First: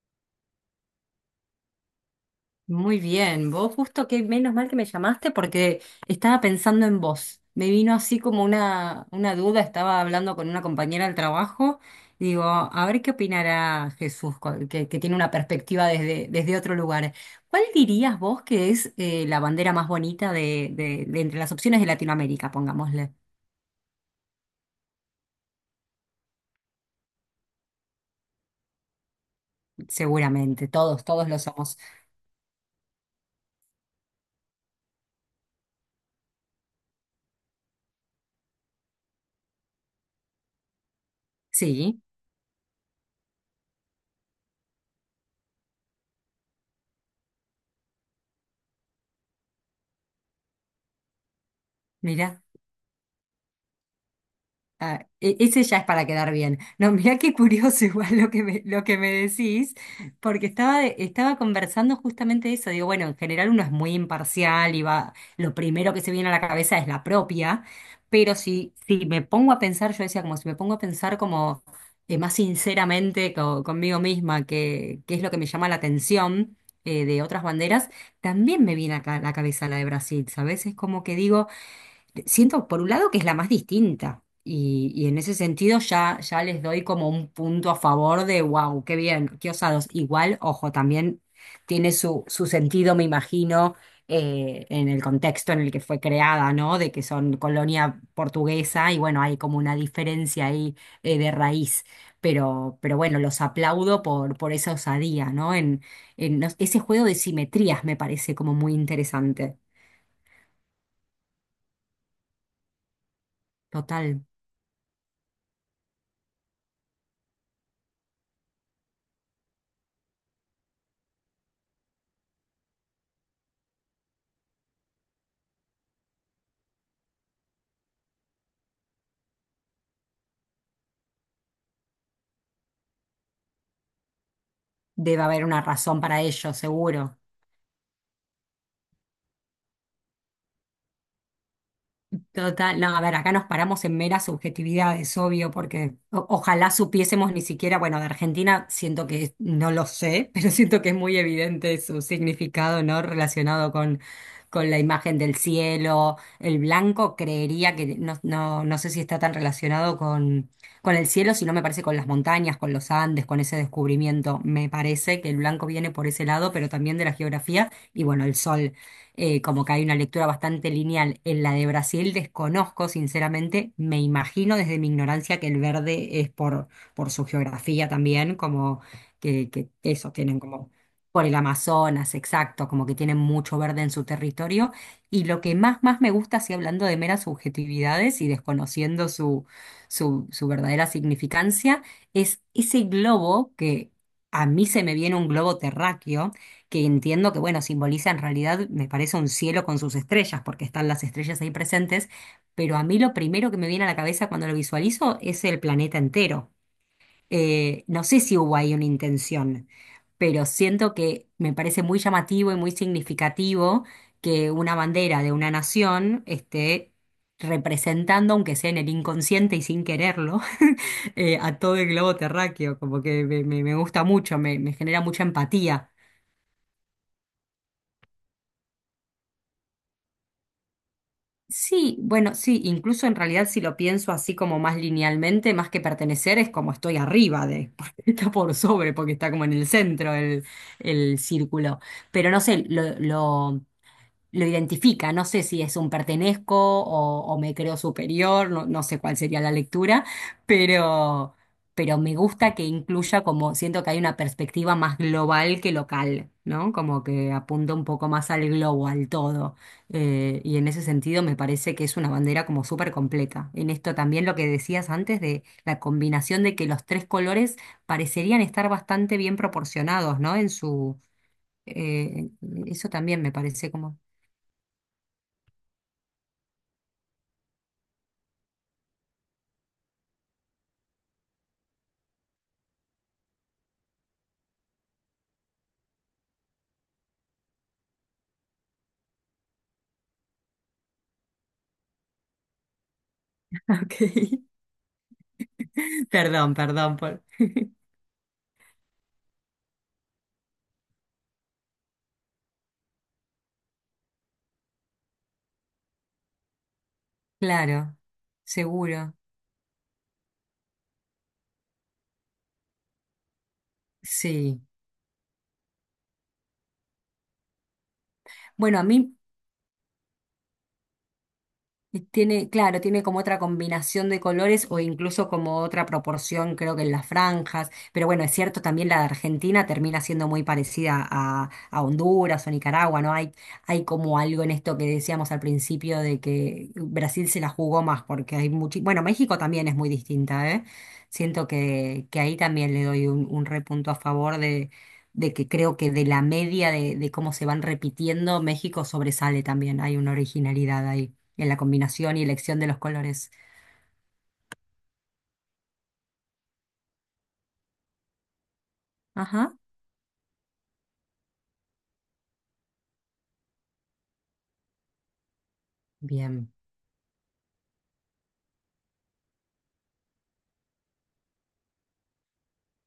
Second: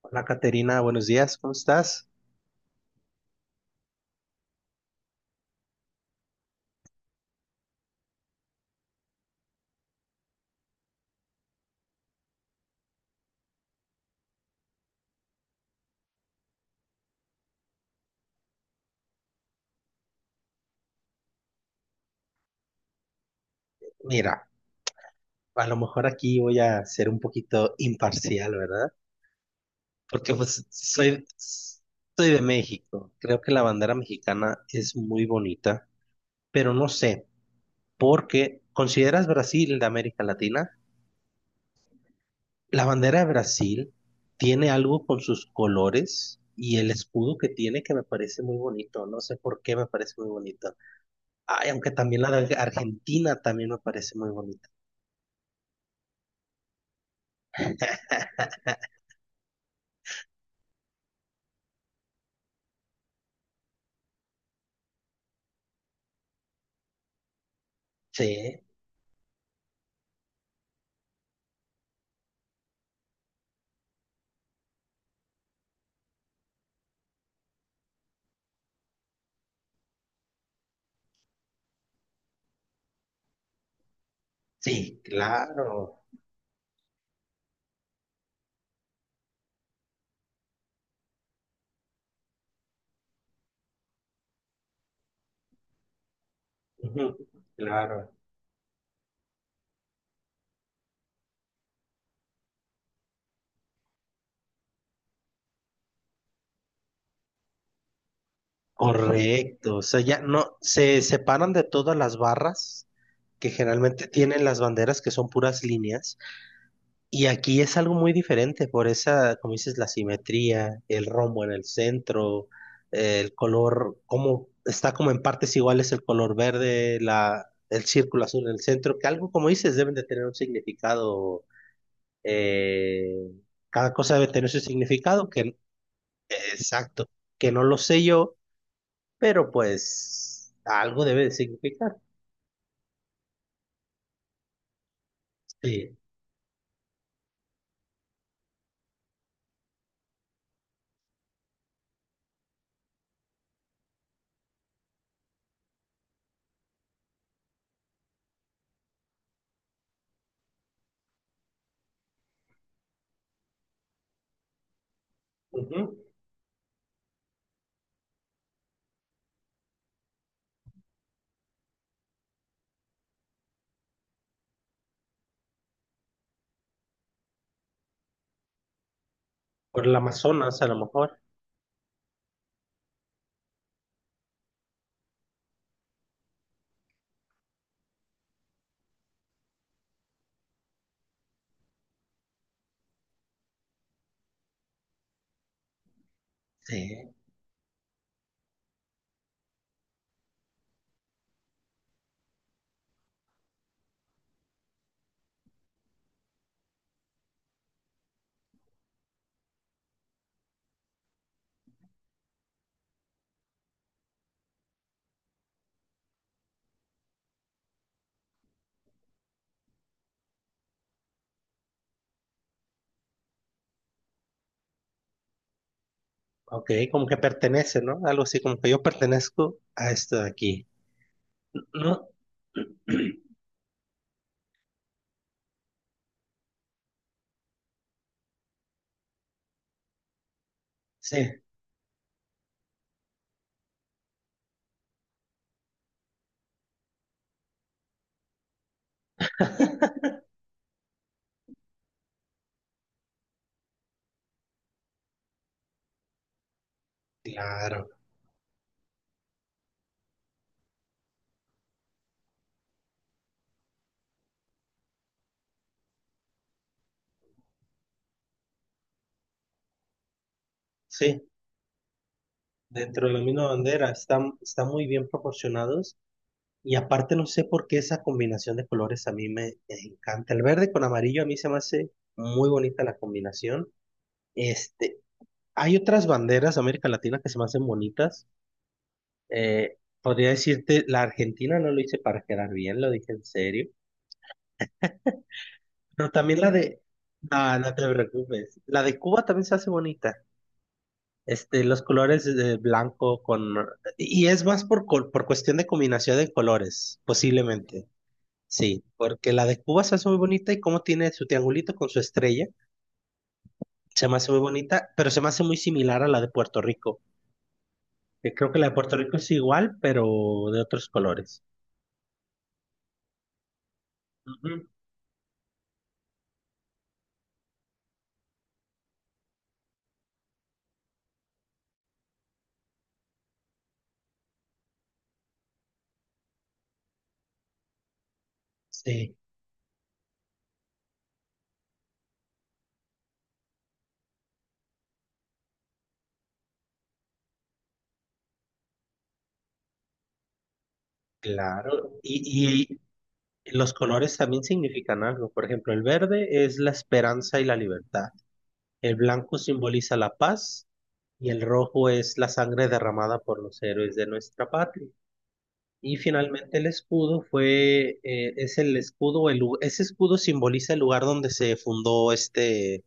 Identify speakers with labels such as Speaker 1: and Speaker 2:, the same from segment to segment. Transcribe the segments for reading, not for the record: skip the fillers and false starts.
Speaker 1: Hola Caterina, buenos días, ¿cómo estás?
Speaker 2: Muy bien, vos justo que menos mal que me llamaste porque estaba pensando en vos. Me vino así como una duda, estaba hablando con una compañera del trabajo y digo, a ver qué opinará Jesús, que tiene una perspectiva desde otro lugar. ¿Cuál dirías vos que es la bandera más bonita de entre las opciones de Latinoamérica, pongámosle?
Speaker 1: Mira, a lo mejor aquí voy a ser un poquito imparcial, ¿verdad? Porque pues
Speaker 2: Seguramente, todos,
Speaker 1: soy,
Speaker 2: todos lo somos.
Speaker 1: soy de México. Creo que la bandera mexicana es muy bonita, pero no sé, porque ¿consideras Brasil de América Latina?
Speaker 2: Sí,
Speaker 1: La bandera de Brasil tiene algo con sus colores y el escudo que tiene que me parece muy bonito. No sé por qué me parece muy bonito. Ay, aunque también la
Speaker 2: mira.
Speaker 1: de Argentina también me parece muy bonita.
Speaker 2: Ah, ese ya es para quedar bien. No, mirá qué curioso igual lo que me decís, porque estaba conversando justamente eso. Digo, bueno, en general uno es muy imparcial y va, lo primero que se viene a la cabeza es la propia, pero
Speaker 1: Sí.
Speaker 2: si me pongo a pensar, yo decía como si me pongo a pensar como más sinceramente conmigo misma, que es lo que me llama la atención de otras banderas, también me viene acá a la cabeza la de Brasil, ¿sabes? Es como que digo... Siento, por un lado, que es la más distinta.
Speaker 1: Sí,
Speaker 2: Y en ese sentido
Speaker 1: claro,
Speaker 2: ya les doy como un punto a favor de, wow, qué bien, qué osados. Igual, ojo, también tiene su sentido, me imagino, en el contexto en el que fue creada, ¿no? De que
Speaker 1: ujú,
Speaker 2: son colonia
Speaker 1: claro,
Speaker 2: portuguesa y bueno, hay como una diferencia ahí de raíz. Pero bueno, los aplaudo por esa osadía, ¿no? Ese juego de simetrías me parece como muy interesante.
Speaker 1: correcto. O sea, ya no, se separan de todas las barras que generalmente
Speaker 2: Total.
Speaker 1: tienen las banderas que son puras líneas. Y aquí es algo muy diferente por esa, como dices, la simetría, el rombo en el centro, el color, como está como en partes iguales el color verde, la, el círculo azul en el centro, que algo como dices deben de tener un significado eh, cada cosa debe tener su
Speaker 2: Debe
Speaker 1: significado,
Speaker 2: haber
Speaker 1: que
Speaker 2: una razón para ello,
Speaker 1: exacto,
Speaker 2: seguro.
Speaker 1: que no lo sé yo, pero pues algo debe de significar.
Speaker 2: Total, no, a ver, acá nos paramos en meras subjetividades, obvio,
Speaker 1: Sí.
Speaker 2: porque ojalá supiésemos ni siquiera, bueno, de Argentina siento que no lo sé, pero siento que es muy evidente su significado, ¿no? Relacionado con la imagen del cielo. El blanco creería que no, no sé si está tan relacionado con el cielo, sino me parece con las montañas, con los Andes, con ese descubrimiento. Me parece que el blanco viene
Speaker 1: Ujú.
Speaker 2: por ese lado, pero también de la geografía y bueno, el sol. Como que hay una lectura bastante lineal. En la de Brasil desconozco, sinceramente, me imagino desde mi ignorancia que el verde es por su geografía también, como que
Speaker 1: Por el
Speaker 2: eso, tienen
Speaker 1: Amazonas a
Speaker 2: como
Speaker 1: lo mejor.
Speaker 2: por el Amazonas, exacto, como que tienen mucho verde en su territorio. Y lo que más me gusta, así hablando de meras subjetividades y desconociendo su verdadera significancia, es ese globo que... A mí se me viene un globo terráqueo, que
Speaker 1: Sí.
Speaker 2: entiendo que, bueno, simboliza en realidad, me parece un cielo con sus estrellas, porque están las estrellas ahí presentes, pero a mí lo primero que me viene a la cabeza cuando lo visualizo es el planeta entero. No sé si hubo ahí una intención, pero siento que me parece muy llamativo y muy significativo que una bandera de una nación esté representando, aunque sea en el inconsciente y sin quererlo, a todo el globo terráqueo, como que me gusta mucho, me genera mucha empatía.
Speaker 1: Ok, como que pertenece, ¿no? Algo así, como que yo pertenezco a esto de aquí.
Speaker 2: Sí,
Speaker 1: No.
Speaker 2: bueno, sí, incluso en realidad si lo pienso así como más linealmente, más que pertenecer, es como estoy arriba de, porque está por sobre, porque está como en el centro el
Speaker 1: Sí,
Speaker 2: círculo. Pero no sé, lo identifica. No sé si es un pertenezco o me creo superior, no, no sé cuál sería la lectura, pero, pero me gusta que incluya como siento que hay una perspectiva más global que local, ¿no? Como que apunta un
Speaker 1: claro.
Speaker 2: poco más al globo, al todo. Y en ese sentido me parece que es una bandera como súper completa. En esto también lo que decías antes de la combinación de que los tres colores parecerían estar bastante bien proporcionados, ¿no? En su...
Speaker 1: Sí,
Speaker 2: eh, eso
Speaker 1: dentro de la
Speaker 2: también me
Speaker 1: misma
Speaker 2: parece
Speaker 1: bandera
Speaker 2: como
Speaker 1: están, están muy bien proporcionados y aparte no sé por qué esa combinación de colores a mí me encanta. El verde con amarillo a mí se me hace muy bonita la combinación. Este, hay otras banderas de América Latina que se me hacen bonitas. Podría decirte, la Argentina no lo hice para quedar bien, lo dije en serio.
Speaker 2: Ok.
Speaker 1: Pero también la de...
Speaker 2: Perdón por.
Speaker 1: Ah, no te preocupes. La de Cuba también se hace bonita. Este, los colores de blanco con... Y es más por, col- por cuestión de combinación de colores, posiblemente.
Speaker 2: Claro,
Speaker 1: Sí,
Speaker 2: seguro.
Speaker 1: porque la de Cuba se hace muy bonita y como tiene su triangulito con su estrella, se me hace muy
Speaker 2: Sí.
Speaker 1: bonita, pero se me hace muy similar a la de Puerto Rico. Que creo que la de
Speaker 2: Bueno, a
Speaker 1: Puerto Rico
Speaker 2: mí
Speaker 1: es igual, pero de otros colores.
Speaker 2: y tiene, claro, tiene como otra combinación de
Speaker 1: Ujú.
Speaker 2: colores o incluso como otra proporción, creo que en las franjas. Pero bueno, es cierto, también la de Argentina termina siendo muy parecida a Honduras o Nicaragua, ¿no? Hay como algo en esto que decíamos al principio de que Brasil se la jugó más porque hay mucho... Bueno,
Speaker 1: Sí,
Speaker 2: México también es muy distinta, ¿eh? Siento que ahí también le doy un repunto a favor de que creo que de la media de cómo se van repitiendo, México sobresale también, hay una originalidad ahí en la
Speaker 1: claro.
Speaker 2: combinación y elección de
Speaker 1: Y
Speaker 2: los colores.
Speaker 1: los colores también significan algo. Por ejemplo, el verde es la esperanza y la libertad. El blanco
Speaker 2: Ajá,
Speaker 1: simboliza la paz y el rojo es la sangre derramada por los héroes de nuestra patria. Y
Speaker 2: bien.
Speaker 1: finalmente el escudo fue, es el escudo, el lu- ese escudo simboliza el lugar donde se fundó este,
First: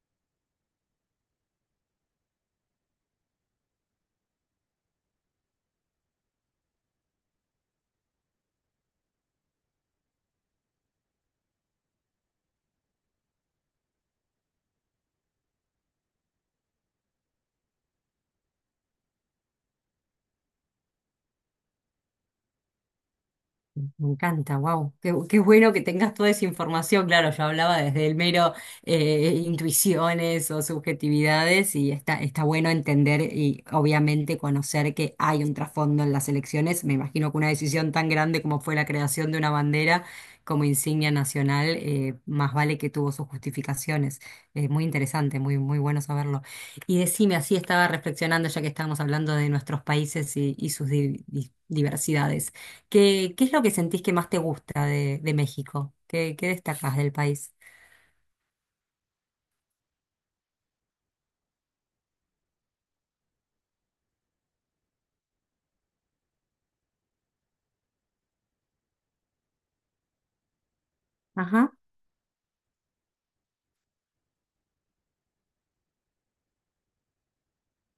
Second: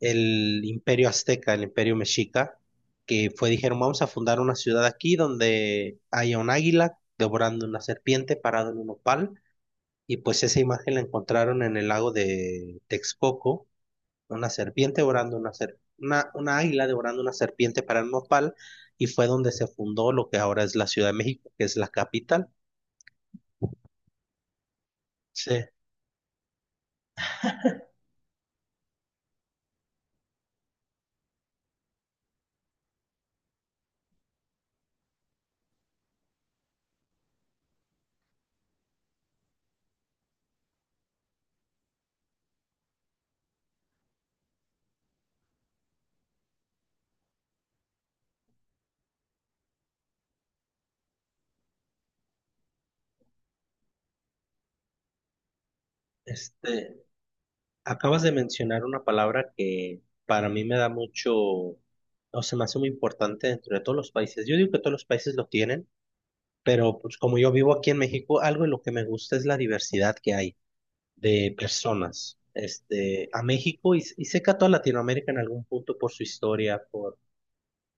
Speaker 1: el imperio azteca, el imperio mexica, que fue, dijeron, vamos a fundar una ciudad aquí donde haya un águila devorando una serpiente parado en un nopal y pues esa imagen la encontraron en el lago de Texcoco, una serpiente devorando una, ser- una águila devorando una serpiente parada en un nopal y fue donde se fundó lo que ahora es la Ciudad de México, que es la capital.
Speaker 2: Me encanta, wow. Qué
Speaker 1: Sí,
Speaker 2: bueno que tengas toda esa información. Claro, yo hablaba desde el mero intuiciones o subjetividades y está, está bueno entender y obviamente conocer que hay un trasfondo en las elecciones. Me imagino que una decisión tan grande como fue la creación de una bandera como insignia nacional, más vale que tuvo sus justificaciones. Es muy interesante, muy, muy bueno saberlo. Y decime, así estaba reflexionando ya que estábamos hablando de nuestros países y sus diversidades. Qué es lo que sentís que más te gusta de México? Qué
Speaker 1: este,
Speaker 2: destacás del país?
Speaker 1: acabas de mencionar una palabra que para mí me da mucho, o se me hace muy importante dentro de todos los países. Yo digo que todos los países lo tienen, pero pues como yo vivo aquí en México, algo de lo que me gusta es la diversidad que hay de
Speaker 2: Ajá,
Speaker 1: personas. Este, a México y sé que a toda Latinoamérica en algún punto por su historia, por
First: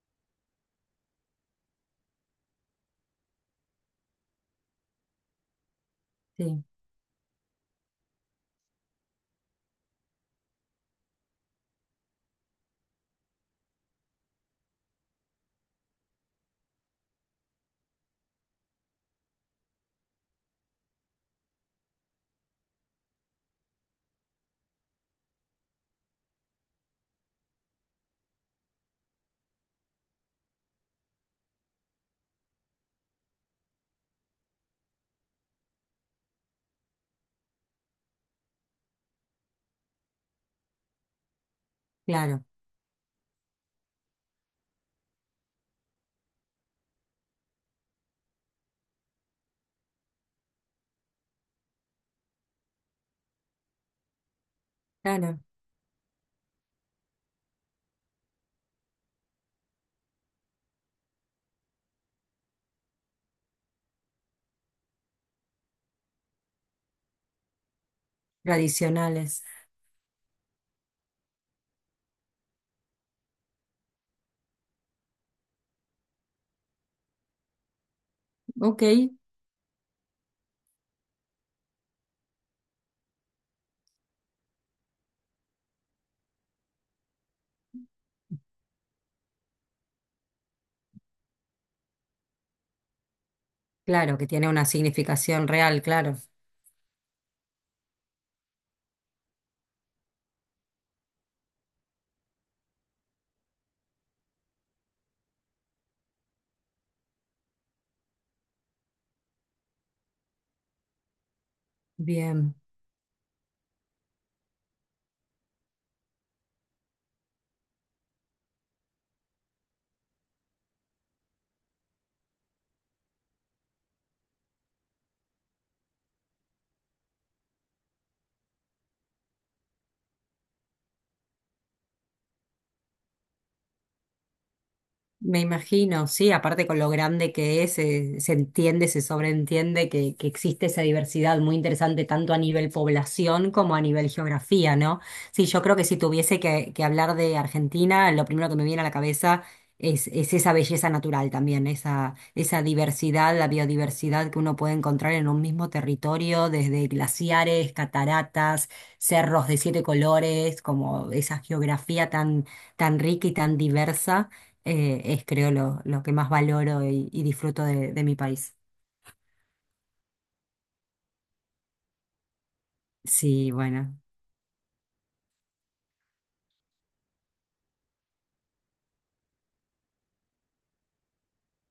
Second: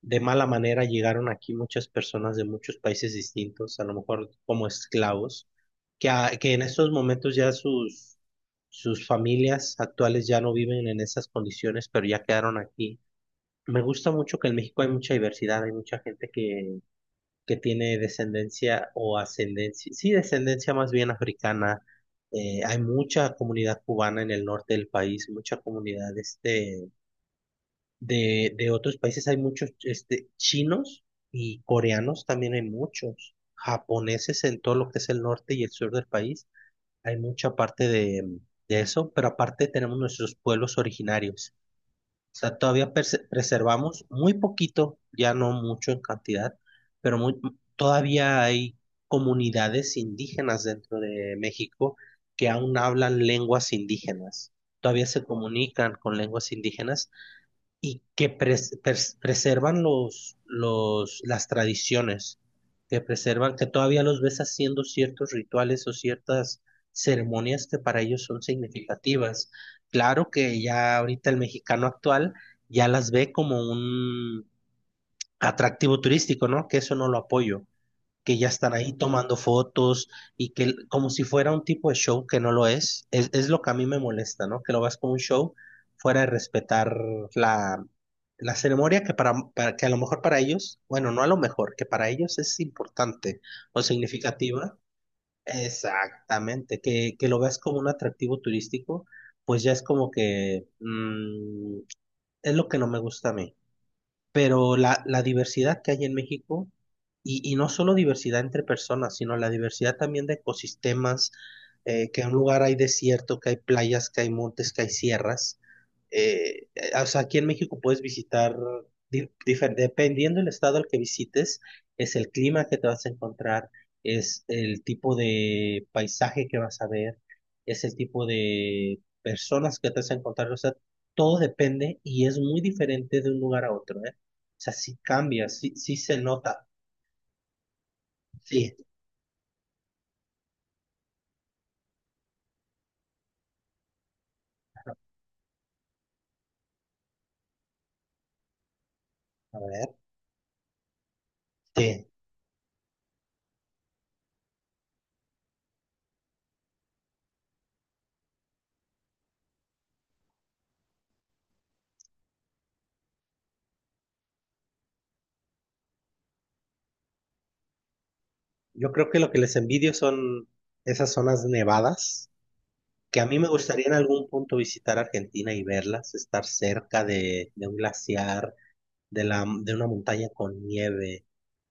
Speaker 1: de mala manera llegaron aquí muchas personas de muchos países distintos, a lo mejor como esclavos, que, a- que en
Speaker 2: sí,
Speaker 1: estos momentos ya sus, sus familias actuales ya no viven en esas condiciones, pero ya quedaron aquí. Me gusta mucho que en México hay mucha diversidad, hay mucha gente que tiene descendencia o ascendencia, sí, descendencia más bien africana. Hay mucha comunidad cubana en el norte del país, mucha comunidad este, de otros países hay muchos este, chinos y coreanos también hay muchos, japoneses en todo lo que es el norte y el sur del país, hay mucha parte de eso, pero aparte tenemos nuestros pueblos originarios. O
Speaker 2: claro,
Speaker 1: sea, todavía perse- preservamos muy poquito, ya no mucho en cantidad, pero muy, todavía hay comunidades indígenas dentro de México que aún hablan lenguas indígenas. Todavía se
Speaker 2: claro.
Speaker 1: comunican con lenguas indígenas y que pres- pres- preservan los, las tradiciones, que preservan, que todavía los ves haciendo ciertos rituales o ciertas ceremonias que para ellos son
Speaker 2: Tradicionales.
Speaker 1: significativas. Claro que ya ahorita el mexicano actual ya las ve como un atractivo turístico, ¿no? Que eso no lo apoyo que ya están
Speaker 2: Ok,
Speaker 1: ahí tomando fotos y que el- como si fuera un tipo de show que no lo es lo que a mí me molesta, ¿no? Que lo veas como un show fuera de respetar la, la ceremonia que para que a lo mejor para ellos, bueno, no a lo mejor, que para ellos es importante o
Speaker 2: claro, que tiene una
Speaker 1: significativa.
Speaker 2: significación real, claro.
Speaker 1: Exactamente, que lo veas como un atractivo turístico, pues ya es como que es lo que no me gusta a mí pero la diversidad que hay en México, y no solo diversidad entre personas, sino la diversidad también de ecosistemas, que en un
Speaker 2: Bien.
Speaker 1: lugar hay desierto, que hay playas, que hay montes, que hay sierras, eh, o sea, aquí en México puedes visitar, di- difer- dependiendo del estado al que visites, es el clima que te vas a encontrar, es el tipo de paisaje que vas a ver, es el tipo de personas que te vas a encontrar, o sea, todo depende y es muy diferente de un lugar a otro, ¿eh? O sea, sí
Speaker 2: Me
Speaker 1: cambia, sí, sí
Speaker 2: imagino,
Speaker 1: se
Speaker 2: sí,
Speaker 1: nota.
Speaker 2: aparte con lo grande que es, se
Speaker 1: Sí,
Speaker 2: entiende, se sobreentiende que existe esa diversidad muy interesante tanto a nivel población como a nivel geografía, ¿no? Sí, yo creo que si tuviese que hablar de Argentina, lo primero que me viene a la cabeza
Speaker 1: a ver,
Speaker 2: es esa belleza natural también,
Speaker 1: sí.
Speaker 2: esa diversidad, la biodiversidad que uno puede encontrar en un mismo territorio, desde glaciares, cataratas, cerros de siete colores, como esa geografía tan rica y tan diversa es creo lo que más valoro y disfruto de mi país.
Speaker 1: Yo creo que lo que les envidio son esas zonas nevadas que a mí me
Speaker 2: Sí,
Speaker 1: gustaría en algún punto visitar Argentina y verlas, estar cerca de un glaciar, de, la, de una montaña con nieve,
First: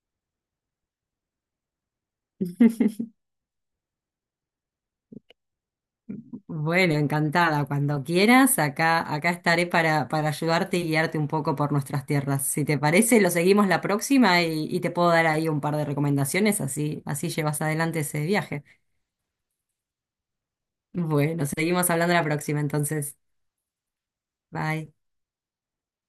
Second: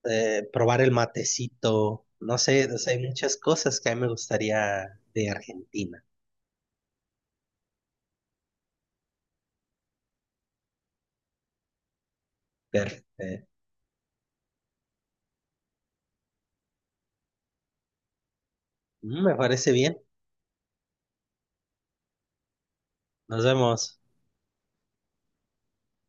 Speaker 1: probar el matecito, no sé, o sea, hay muchas cosas que a mí me gustaría de Argentina.
Speaker 2: bueno, encantada. Cuando quieras, acá estaré para ayudarte y guiarte un poco por nuestras tierras. Si te
Speaker 1: Pero,
Speaker 2: parece, lo
Speaker 1: eh,
Speaker 2: seguimos la próxima y te puedo dar ahí un par de recomendaciones, así llevas adelante ese viaje.
Speaker 1: mm, me parece bien,
Speaker 2: Bueno, seguimos hablando la próxima entonces.
Speaker 1: nos vemos.
Speaker 2: Bye.